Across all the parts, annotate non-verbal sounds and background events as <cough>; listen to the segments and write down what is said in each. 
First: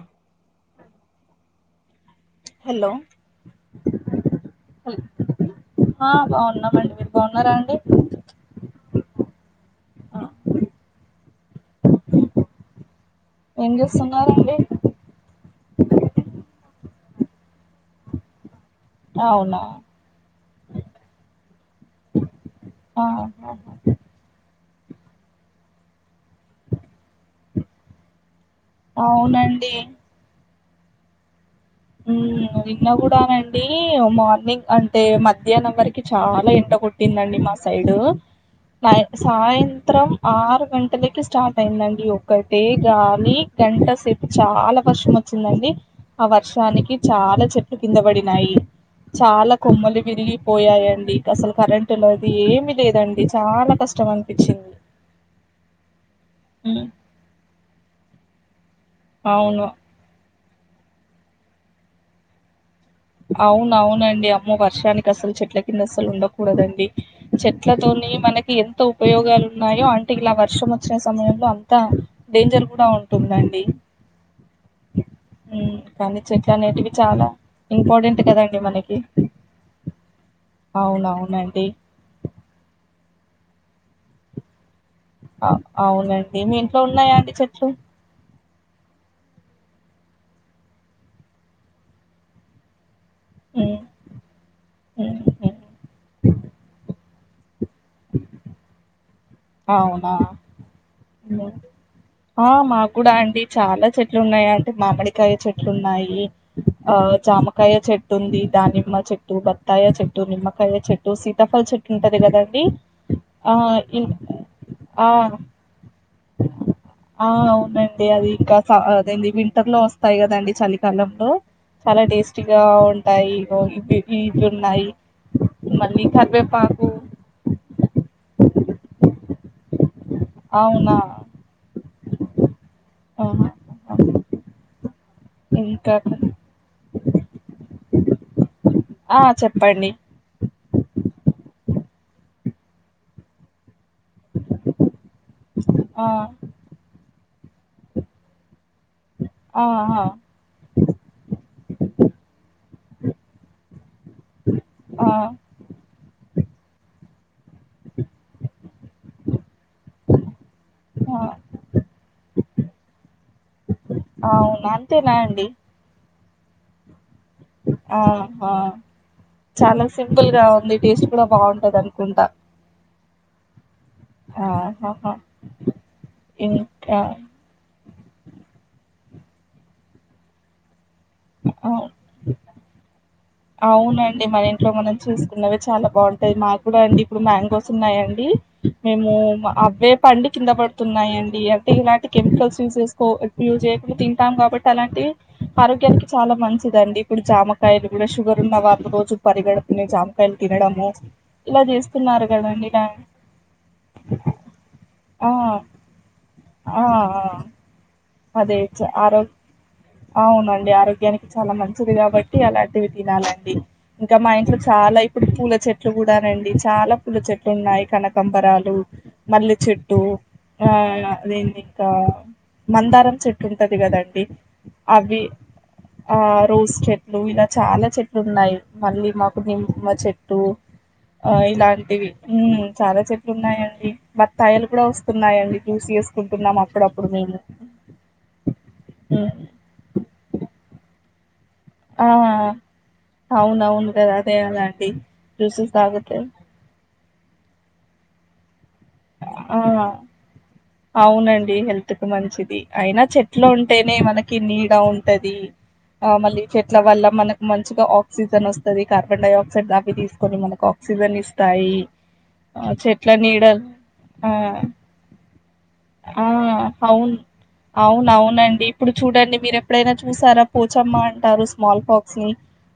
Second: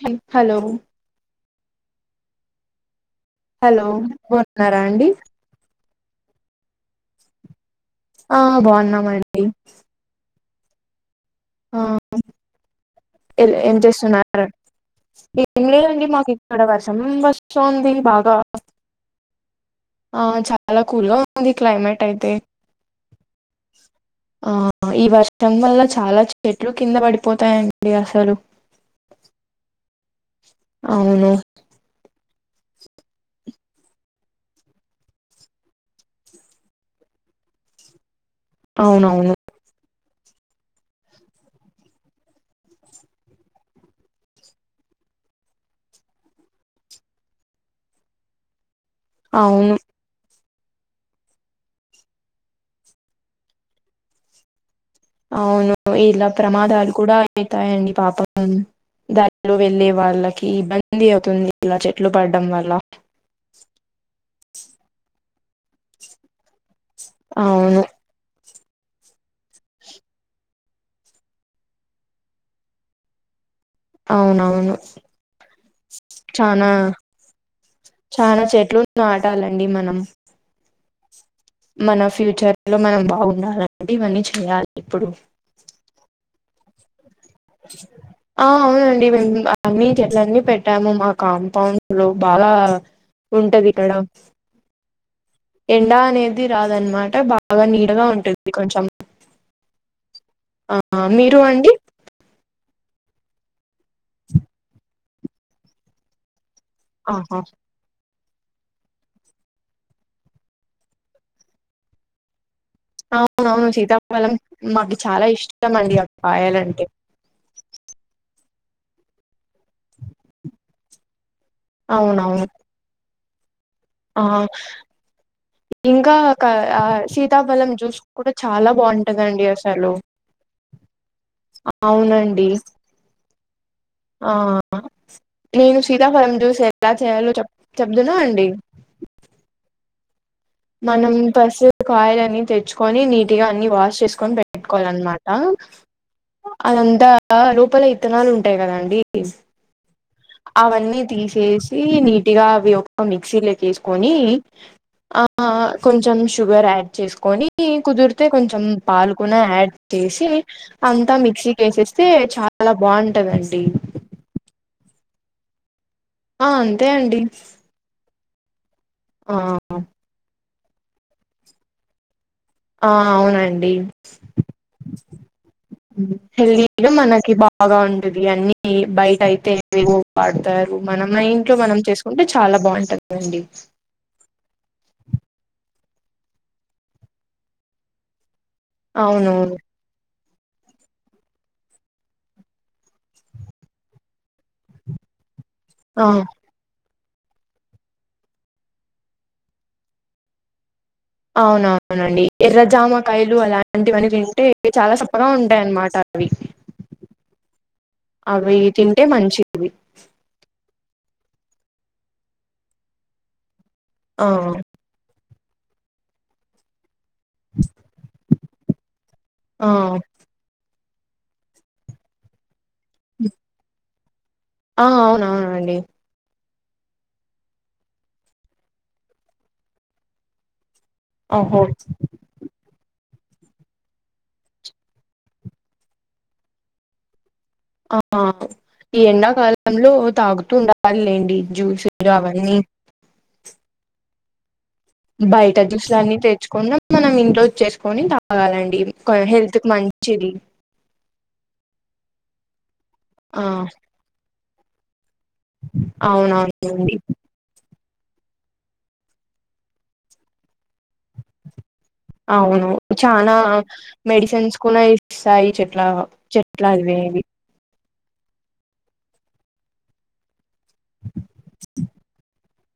హ్మ hello hello hello బాన్నారా అండి హా బావున్నామండి మీర్ బావున్నారా అండి మ <unintelligible> డి ఆ ఎవ్ ఏం ఏంచేస్తున్నారు చేస్తున్నారండి ఏం లేదండి మాకిక్కడ వర్ష చం వస్తోంది బాగా ఔనా ఆ చాలా కూల్గా ఉంది క్లైమేటైతే ఆహా ఆ అ ఇ వర్షం వల్ల చాలా చెట్లు కింద బడిపోతాయండి అసలు అవునండి ఔను ఉమ్ <inaudible> నిన్న గూడానండీ అ మార్నింగ్ అంటే మధ్యానం వర్కి చాలా ఎండ కొట్టిందండి మస్ సైడూ మాది అవునవును సాయంత్రం ఆరు గంటలకి స్టాటైందండి ఒకటే గాలీ గంట సేపు చాలా వర్షమొ చ్చిందండి అవర్ షానికి చాలా చెట్లు కింద పడినాయి చాలా అవును కొమ్మలు విరిగి పోయాయండి ఇకసలు కరెంట్ లేది ఏమి లేదండి చాలా కష్టమన్పిచ్చింది. ఔను ఇలా ప్రమాదాలు కూడా ఐతాయండి పాపం. దారిలో అవును వెళ్ళే వాళ్ళకి ఇబ్బంది అవుతుంది ఇలా చెట్లు పడడం వల్ల అవునవునండి అమ్మో వర్షానికి అసలు చెట్ల కింద అసలు ఉండకూడదండి అవును చెట్లతో మనకి ఎం ఎంత ఉపయోగాలు ఉన్నాయో అంటే ఇలా వర్షం వచ్చిన సమయంలో అంత డేంజర్ కూడా ఉంటుందండి అవునవును మ్ కానీ చనా చెట్లనేటివి చాలా ఇంపార్టెంట్ చానా కదండి చెట్లు మనకి నాటాలండి మనం అవునవ్ మన ఫ్యూచర్ లో మనం బాగుండాలండి ఇవన్నీ చేయాలి ఇప్పుడు ఆ అవునండి మీ ఇంట్లో ఉన్నాయా అండి చెట్లు ఆ అవునండి మేము అన్ని చెట్ల అన్ని పెట్టాము మా కాంపౌండ్ లో బాగ ఉంటది ఉమ్ ఇక్కడ ఉమ్ ఉమ్ ఎండా అనేది రాదన్నమాట బాగా నీడగా ఉంటుంది కొంచం అవునా మీరు అండి ఆ మాకు కూడా అండి చాలా చెట్లు ఉన్నాయండి మామిడికాయ చెట్లు ఉన్నాయి ఆ ఆహా జమకాయ చె టుంది దానిమ్మ చెట్టు బత్తాయ చెట్టు నిమ్మకాయ చెట్టు సీతాఫల చెట్టు ఉంటది కదండి ఆ అవునవును ఇం సీతాఫళం మాకు ఆ చాలా ఇష్టం అండి కాయాలంటే ఆ అవునండి అది ఇంకా అదేందీ వి టర్లో వస్తాయి కదండి చలికాలంలో చాలా అవునవును టేస్టీగా ఉంటాయి ఇగో ఇవి ఆ ఇవి ఉన్నాయి మళ్ళీ ఇంకా క ఆ కరివేపాకు సీతాఫలం జ్యూస్ కూడా చాలా బాగుంటందండి అసలు అవునా అవునండి ఆహా ఆ నేను ఇంకా సీతాఫలం జ్యూస్ ఎలా చేయాలో చెప్ చెబ్దునా అండి న్ని మనం పస్ కాయలన్నీ తెచ్చుకొని నీట్ గా అన్ని వాష్ చేసుకోని పెట్టువాలన్నమాట ఆ అదంతా లోపల ఇత్తనాలు ఉంటాయి కదం ఆహా అవన్నీ తీసేసి నీట్గా అవి ఒక మిక్సీలోకేసుకొని ఆ కొంచెం షుగర్ యాడ్ చేసుకొని ని కుదిరితే కొంచం పాలుకున యాడ్ చేసి అంతా ఆ మిక్సీకేస్తే చ చాలా బాగుంటాందండి అవు అేనా అండి ఆ అంతే అండి ఆహా ఆ చాలా సింపుల్ గా ఉంది టేస్ట్ కూడా బాగుంటదనుకుంటా ఆ అవునండి ఆహహా హెల్ీగా మనకి బాగా ఉంటది అన్ని బై అయితే ఏవోవో పాడుతారు మనమే ఇంట్లో మనం ఆ, చేసుకుంటే చాలా బాగుంటదండి అవునండి మన ఇంట్లో మనం చూసుకున్నవే చాలా బాగుంటాయి మాకు కూడా అండి ఇప్పుడు మ్యాంగోస్ ఉన్నాయండి మేము అవునవును అవ్వే పండి కింద పడుతున్నాయండి అంటే ఇలాంటి కెమికల్స్యూ్ చేసుకో యూజ్ చేయకుండా తింటాం కాబట్టి అలాంటివి ఆ ఆరోగ్యానికి చాలా మంచిదండి ఇప్పుడు జామకాయలు కూడా షుగర్ ఉన్నవాళ్ళు రోజు పరిగడుపూనె జామకాయలు తినడము ఇలా అవునవునండి చేస్తున్నారు కదండి. ఇలా ఎర్రజామకాయలు అలాంటివన్ని తింటే చాలా సప్పగా ఆ! ఉంటాయి అన్నమాట అవి ఆ! ఆ అవి అదే తింటే ఆరో మంచిది అవునండి ఆరోగ్ గ్యనికి చాలా మంచిది కాబట్టి అలాంటివి తినాలండి ఇంకా ఆ మా ఇంట్లో చాలా ఇప్పుడు పూల చెట్లు కూడానండి చాలా పూల చెట్లు ఉన్నాయి కనకంబరాలు మల్లె ఆ చెట్టు ఆ అదేంది ఇంకా మందారం చెట్టు ఉంటది కదండి ఆ అవ్వి అవునవునండి ఆ రోస్ చెట్లు ఇలా చాలా చెట్లు ఉన్నాయి మళ్ళీ మాకు నిమ్మ చెట్టు ఆ ఓహో ఇలాంటివి ఉమ్ చాలా చె ఉన్నాయండి బత్తాయలు కూడా వస్తున్నాయండి జ్యూసి చేసుకుంటున్నాం అప్పుడప్పుడు మేము ఆ ఈ హ్మ్. ఎండాకాలంలో తాగుతూ ఉండాలి లే ఆ అవున అవును కదా అదే అల బయట జ్యూస్లు అన్ని తెచ్చుకున్న మనం ఇంట్లోది చేసుకొని తాగాలండి ఆ హెల్త్ కి మంచిది అవునండి హెల్త్ మంచిది అయినా ఆ చెట్లు ఉంటేనే మనకి నీడ ఉ టది ఆ మళ్ళీ చెట్ల అవునవునండి వల్ల మనకు మం చిమగా ఆక్సిజన్ వస్తది కార్బన్ డై ఆక్సైడ్ దాన్ని తీసుకొని మనకు క్సిజన్ ఇస్తాయి అవును ఆ చెట్ల చానా నీడల్ మెడిసిన్స్ కూడా ఇస్తాయి చెట్లా ఆ! అవును. చెట్లవేవి అవునవునండి ఇప్పుడు చూడండి మీరు ఎప్పుడైనా చూసారా పూచమ్మ అంటారు స్మాల్ ఫాక్స్ ని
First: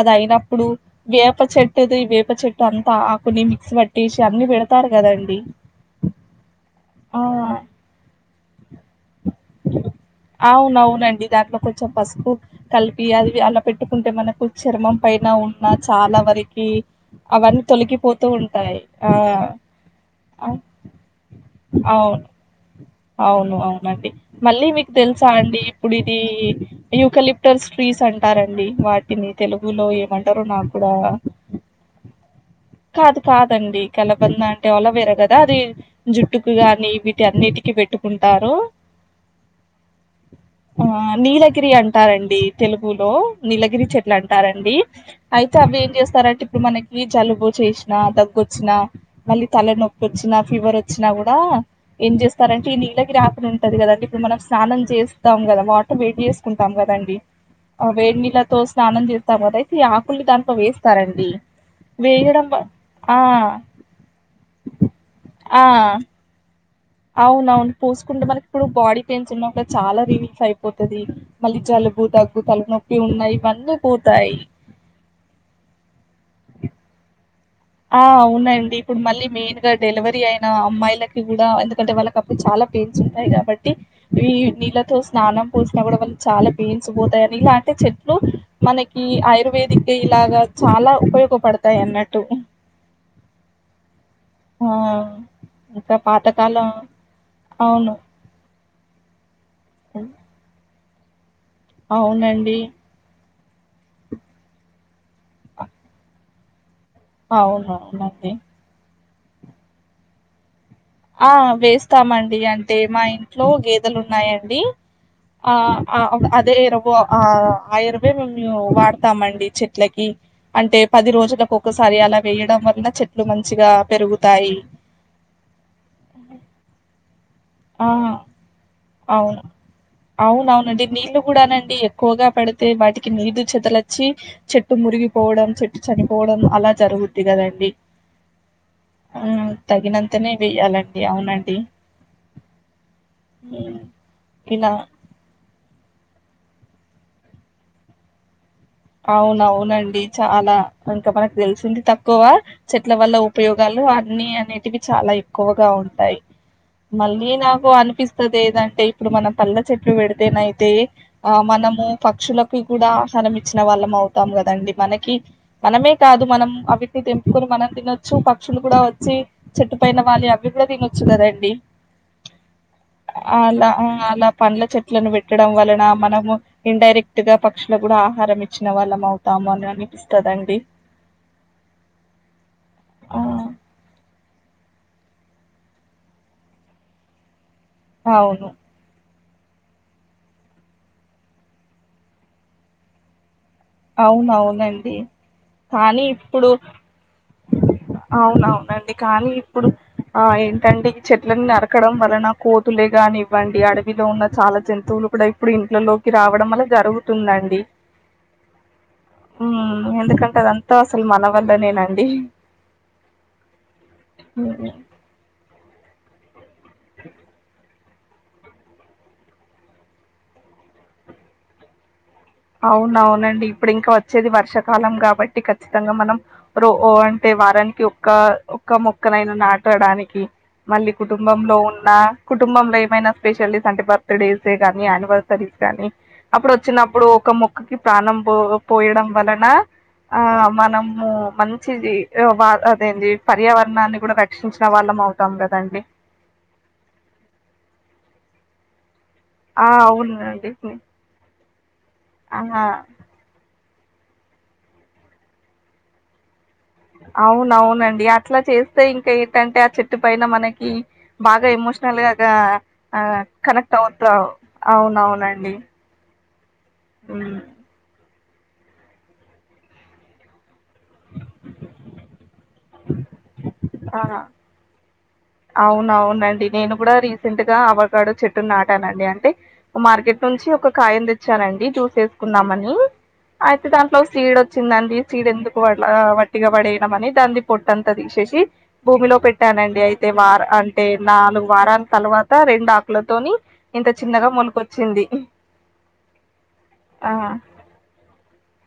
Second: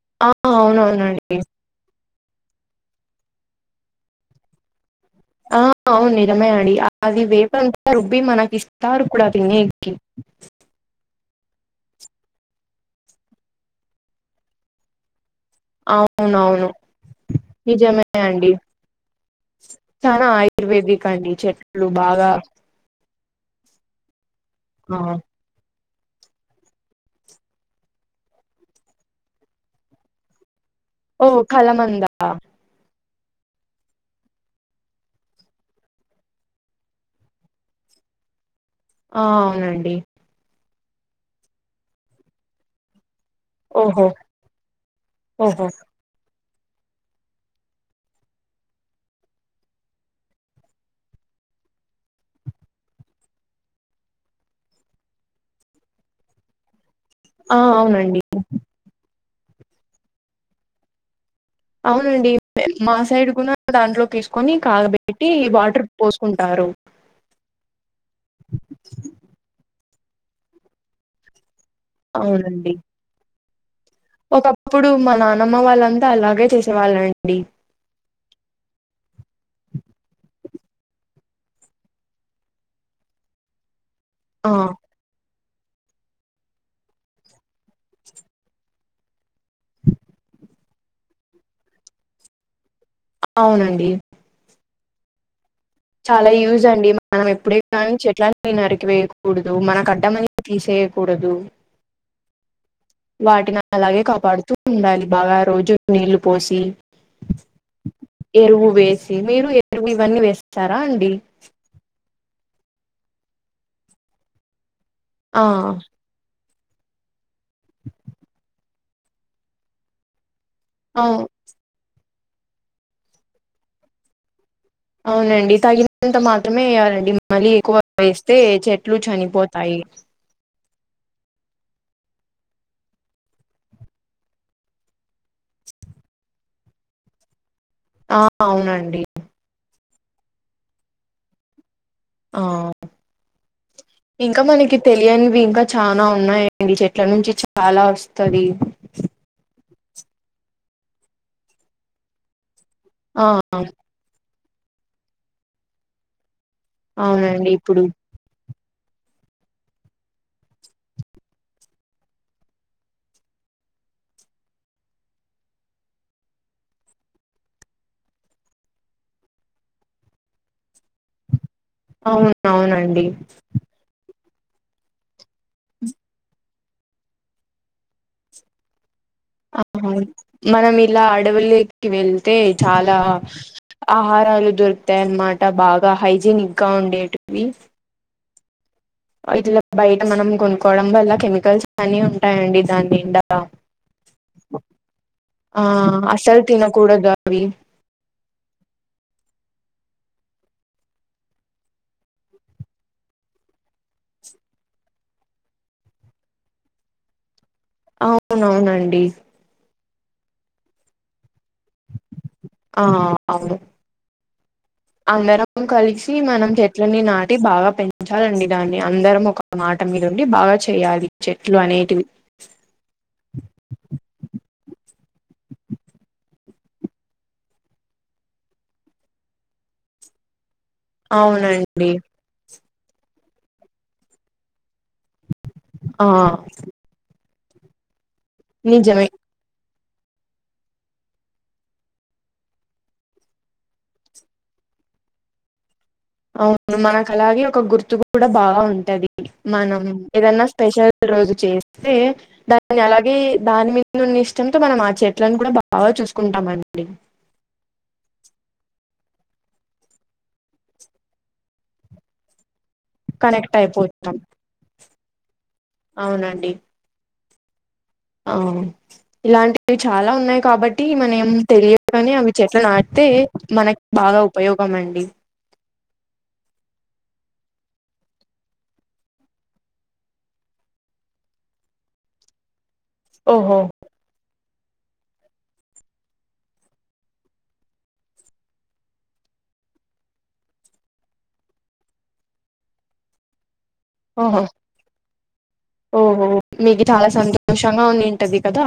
అది ఆ అయినప్పుడు అవునవునండి వేప చెట్టుది వే ప్ప చెట్టు అంతా ఆకుని మిక్స్ పట్టేసి అన్ని పెడతారు కదండి అవున్ నిజమేడి అది వేపంత రుబ్బి మనకి ఇస్తారు కూడా తినే అవునవునండి. దాంట్లో కొంచెం పసుపు కలిపి అది అలా పెట్టుకుంటే మనకు చర్మం పైన ఉం చాలా వరకి అవునవును అవన్నీ నిజమే తొలగిపోతూ అండి ఉంటాయి ఆ చానా అ ఆయుర్వేదిక్ అండి చెట్లు అవును. బాగా అవును అవునండి మళ్ళీ మీక్ ఆ తెలుసా అండి ఇప్పుడిది యూకలిప్టర్స్ ట్రీస్ అంటారండి వాటిని తెలుగులో ఏమంటారు నాకు కూడా ఓ కలమంద కాదు కాదండి కలబంద అంటే అలోవేర గదా అది జుట్టుకు గాని ఇవ్విటి అన్నిటి కి పెట్టుకుంటారు ఆ అవునండి ఆ నీలగిరి అంటారండి తెలుగులో నీలగిరి ఓహో చెట్లంటారండి అయితే ఓహో అవి ఏం చేస్తారంటే ఇప్పుడు మనకి జలుబు చేసినా తగ్గొచ్చినా మళ్ళీ తల నొప్పి వచ్చిన ఫీవర్ వచ్చినా కూడా ఏం చేస్ సరంటే ఈ నీలగిరాకుడ ఉంటది కదండి ఇప్పుడు మనం స్నానం చేస్తాం కదా వాటర్ వెడి చేసుకుంటాం కదండి ఆ వేడిలతో స్నానం చేస్తామదయితే ఈ ఆకుల్ని దాంట్లో వేస్తారండి అవునండి వేయడం వ మా ఆ! సైడ్ కూడా దాంట్లో తీసుకొని కాగబెట్టి వాటర్ పోసుకుంటారు అవున అవును పోసుకుంటే మనకి ఇప్పుడు బాడీ పెయిన్స్ ఉన్నా కూడా చాలా రిలీఫ్ అయిపోతది మళ్ళీ జలుబు దగ్గు తల అవునండి నొప్పి ఉన్నా ఇవన్నీ పోతాయి. ఒకప్పుడు మా నానమ్మ వాళ్ళంతా అలాగే చేసేవాళ్ళండి ఆ అవునండి ఇప్పుడు మళ్ళీ మెయిన్ గా డెలివరీ అయిన అమ్మాయిలకి కూడా ఎందుకంటే వాళ్ళకి అప్పుడు చాలా పెన్స్ ఉంటాయి కాబట్టి ఈ ఆ నీళ్ళతో స్నానం పోసినా కూడా వాళ్ళ చాలా పెయిన్స్ పోతాయని ఇలా అంటిే చెట్లు మనకి ఆయుర్వ వేదిక ఇలాగా చాలా ఉపయోగపడతాయి అన్నట్టు అవునండి ఆ ఇంకా చాలా యూజ్ పాతకాలం అండి మనం ఎప్పుడే అవును. కాని చేట్లని నరికివేయ కూడదు మనకడ్డం అని తీసేయకూడదు అవునండి వాటిని అలాగే కాపాడుతూ ఉండాలి బాగా రోజు నీళ్లు పోసి అవునవునండి ఎరువు వేసి మీరు ఇవన్నీ వేస్ ఆ వేస్తామండి అంటే మా ఇంట్లో గేదెలు ఉన్నాయండి ఆ ఆ అదే ఆ ఆయుర్వేదం మేము వాడుతామండి చెట్లకి అంటే పది అవు రోజులకు ఒకసారి అలా వేయడం వల్ల చెట్లు మంచిగా పెరుగుతాయి అవునండి తగినంత మాత్రమే వేయాలండి మళ్ళీ ఎక్కువ ఆ! వేస్తే చెట్లు చనిపోతాయి కూడానండి ఎక్కువగా పెడితే వాటికి నీదు చెదలొచ్చి చెట్టు మురిగిపోవడం చెట్టు చనిపోవడం డం అలా జరుగుద్ది కదండి ఆ అవునండి తేనే వేయాలండి అవునండి ఆ హ్మ్. ఇంకా ఇలా మనకి తెలియనివి ఇంకా చనా ఉన్నాయం అవి చెట్ల నుంచి చాలా వస్తది అవునవునండి చాలా ఇంకా మనకు తెలిసింది తక్కువ చెట్ల వల్ల ఆ ఉపయోగాలు అన్నిీ అనేటివి చాలా ఎక్కువగా ఉంటాయి మళ్ళీ అవునండి నాకు ఇప్పుడు అనిపిస్తదేదం అ ఇప్పుడు మనం పల్ల చెట్లు పెడితేనైతే ఆ మనము పక్షులకు కూడా ఆహారం ఇచ్చిన వాళ్ళం అవుతాం కదండి మనకి మనమే కాదు మనం అవిటిని తెంపుకొని మనం తినొచ్చు ప క్షులు కూడా వచ్చి చెట్టుపోన వాలీ అవి కూడా తినొచ్చు కదండి అవును అవునండి అలా మ్ అలా పండ్ల చెట్లను పెట్టడం వలన మనము ఇండైరెక్ట్ గా పక్షులకు కూడా ఆహారం ఇచ్చిన వాళ్ళమౌ ఆ మనం ఇలా అడవుల్లోకి వెళ్తే చాలా ఆ ఆహారాలు దొరుకుతాయన్నమాట బాగా హైజీనిక్ గా ఉండేటివి అవును ఇట్లా బయట మనం కొనుక్కోవడం అల్ల కెమికల్స్ అన్ని ఉంటాయండి దానిండా అవునవునండి ఆ కానీ అసలు ఇప్పుడు తినకూడదు అవి అవునవునండి కానీ ఇప్పుడు ఆ ఏంటండి ఈ చెట్లలను నరకడం వలన కోతులే కనివ్వండి అడవిలో ఉన్న చాలా జంతువులు ఇప్పుడే ఇప్పుడు ఇంట్లోకి రావడం వల్ల జరుగుతుందండి అవునవునండి హ్మ్ ఎందుకంటే అదంతా అసలు మన వల్లనేనండి ఆ అవును హ్మ్. అందరం కలిసి మనం చె ట్లని నాటి బాగా పెం ఉంచాలండి దాన్ని అందరం ఒక మాట మీద ఉండి బాగా చేయాలి చెట్లు అనేటివి అవునవునండి ఇప్పుడు ఇంకా వచ్చేది వర్షకాలం కా బట్టి ఖచ్చితంగా మనం రో అంటే వారానికి ఒక్క ఒక్క మొక్కనైనా నాటడానికి మళ్ళీ కుటుంబంలో ఉన్న అవునండి కుటుంబంలో ఏమైనా స్పెషల్స్ అంటే బర్త్ డేసే కానీ యానివర్ సరిక్ కానీ ఆ అప్పుడు వచ్చినప్పుడు ఒక మొక్కకి ప్రాణం పో నిజమే పోయడం వలన ఆ మనము మంచిది ఒక అదేంది పర్యావరణాన్ని కూడా రక్షించిన వాళ్ళం మౌతాం కదండి అవును మనకలాగే ఒక గుర్తు కూడా బాగా ఉంటది ఆ మనం ఏదన్నా అవునండి. స్పెషల్ రోజు చేస్తే ఆ దాన్ని అలాగే దాని మీ నున్న ఇష్టంతో మనం ఆ చెట్లను కూడా బాగా చూసుకుంటామం అవునవునండి అట్లా చేస్తే ఇంకా ఏంటంటే ఆ చెట్టు పైన మనకి బాగా ఎమోషనల్ గాగా ఆ కనెక్ట్ అవుత అవునవునండి అవునండి మ్ ఆ ఇలాంటివి చాలా ఉన్నాయి కాబట్టి మనం తెలియగానే అవి చెట్లు నాటితే మనకు ఆ! బాగా ఉపయోగం అండి అవునవునండి నేను కూడా రీసెంట్ గా అవకాడో చెట్టు నాటానండి అంటే మార్కెట్ అనేసి ఒక కాయను తెచ్చనండి జ్యూస్ చేసుకుందామని ఓహో అయితే దాంట్లో సిడో చిందండి చీడెందుకు అట్లా వట్టిగా పడేయడం అని దంన్ని పొట్టంతా తీసేసి భూమిలో పెట్టానండి అయి టే వార్ అంటే నాలుగు వారాల తర్వాత రెండు ఆకులతోని ట చిన్నగా ఓహో మొలకొచ్చింది ఓహో మీకు చాలా ఆ! సంతోషంగా ఉండింటది కదా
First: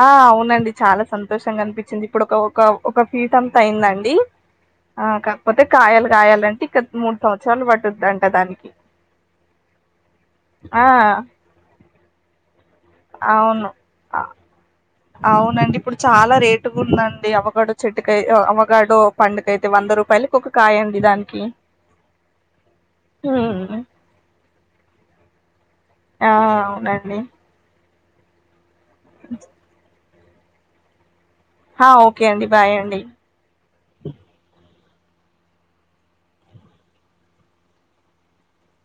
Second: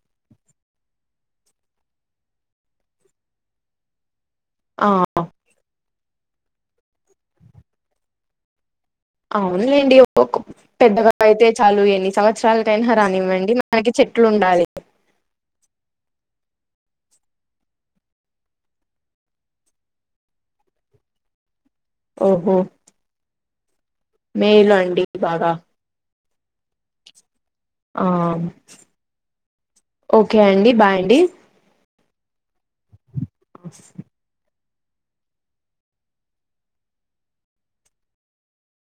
ఆ అవునండి చాలా సంతోషంగా అనిపించింది ఇప్పుడు ఒక ఒక ఒక ఫీట అంతా అయిందండి ఆ కాకపోతే కాయలు కాయాలంటే ఇంకా మూడు సంవత్సరాలు పట్టుదంట దానికి అవునులేండి ఒక ఆ! పెద్దగా అయితే చాలు ఎన్ని సంవత్సరాలకైనా కానివ్వండి అవును మనకి అ చెట్లు ఉండాలి అవునండి ఇప్పుడు చాలా రేటుగా ఉందండి అవకడో చెట్టుకాయ్ అవకాడో పండుకైతే వన్ వంద రూపాయలకి ఒక కాయండి దానికి ఓహో మ్ మెయిలు అండి బాగా ఆ అవునండి ఆ అ ఓకే అండి బాయ్ అండి అ ఓకే అండి బాయ్ అండి స్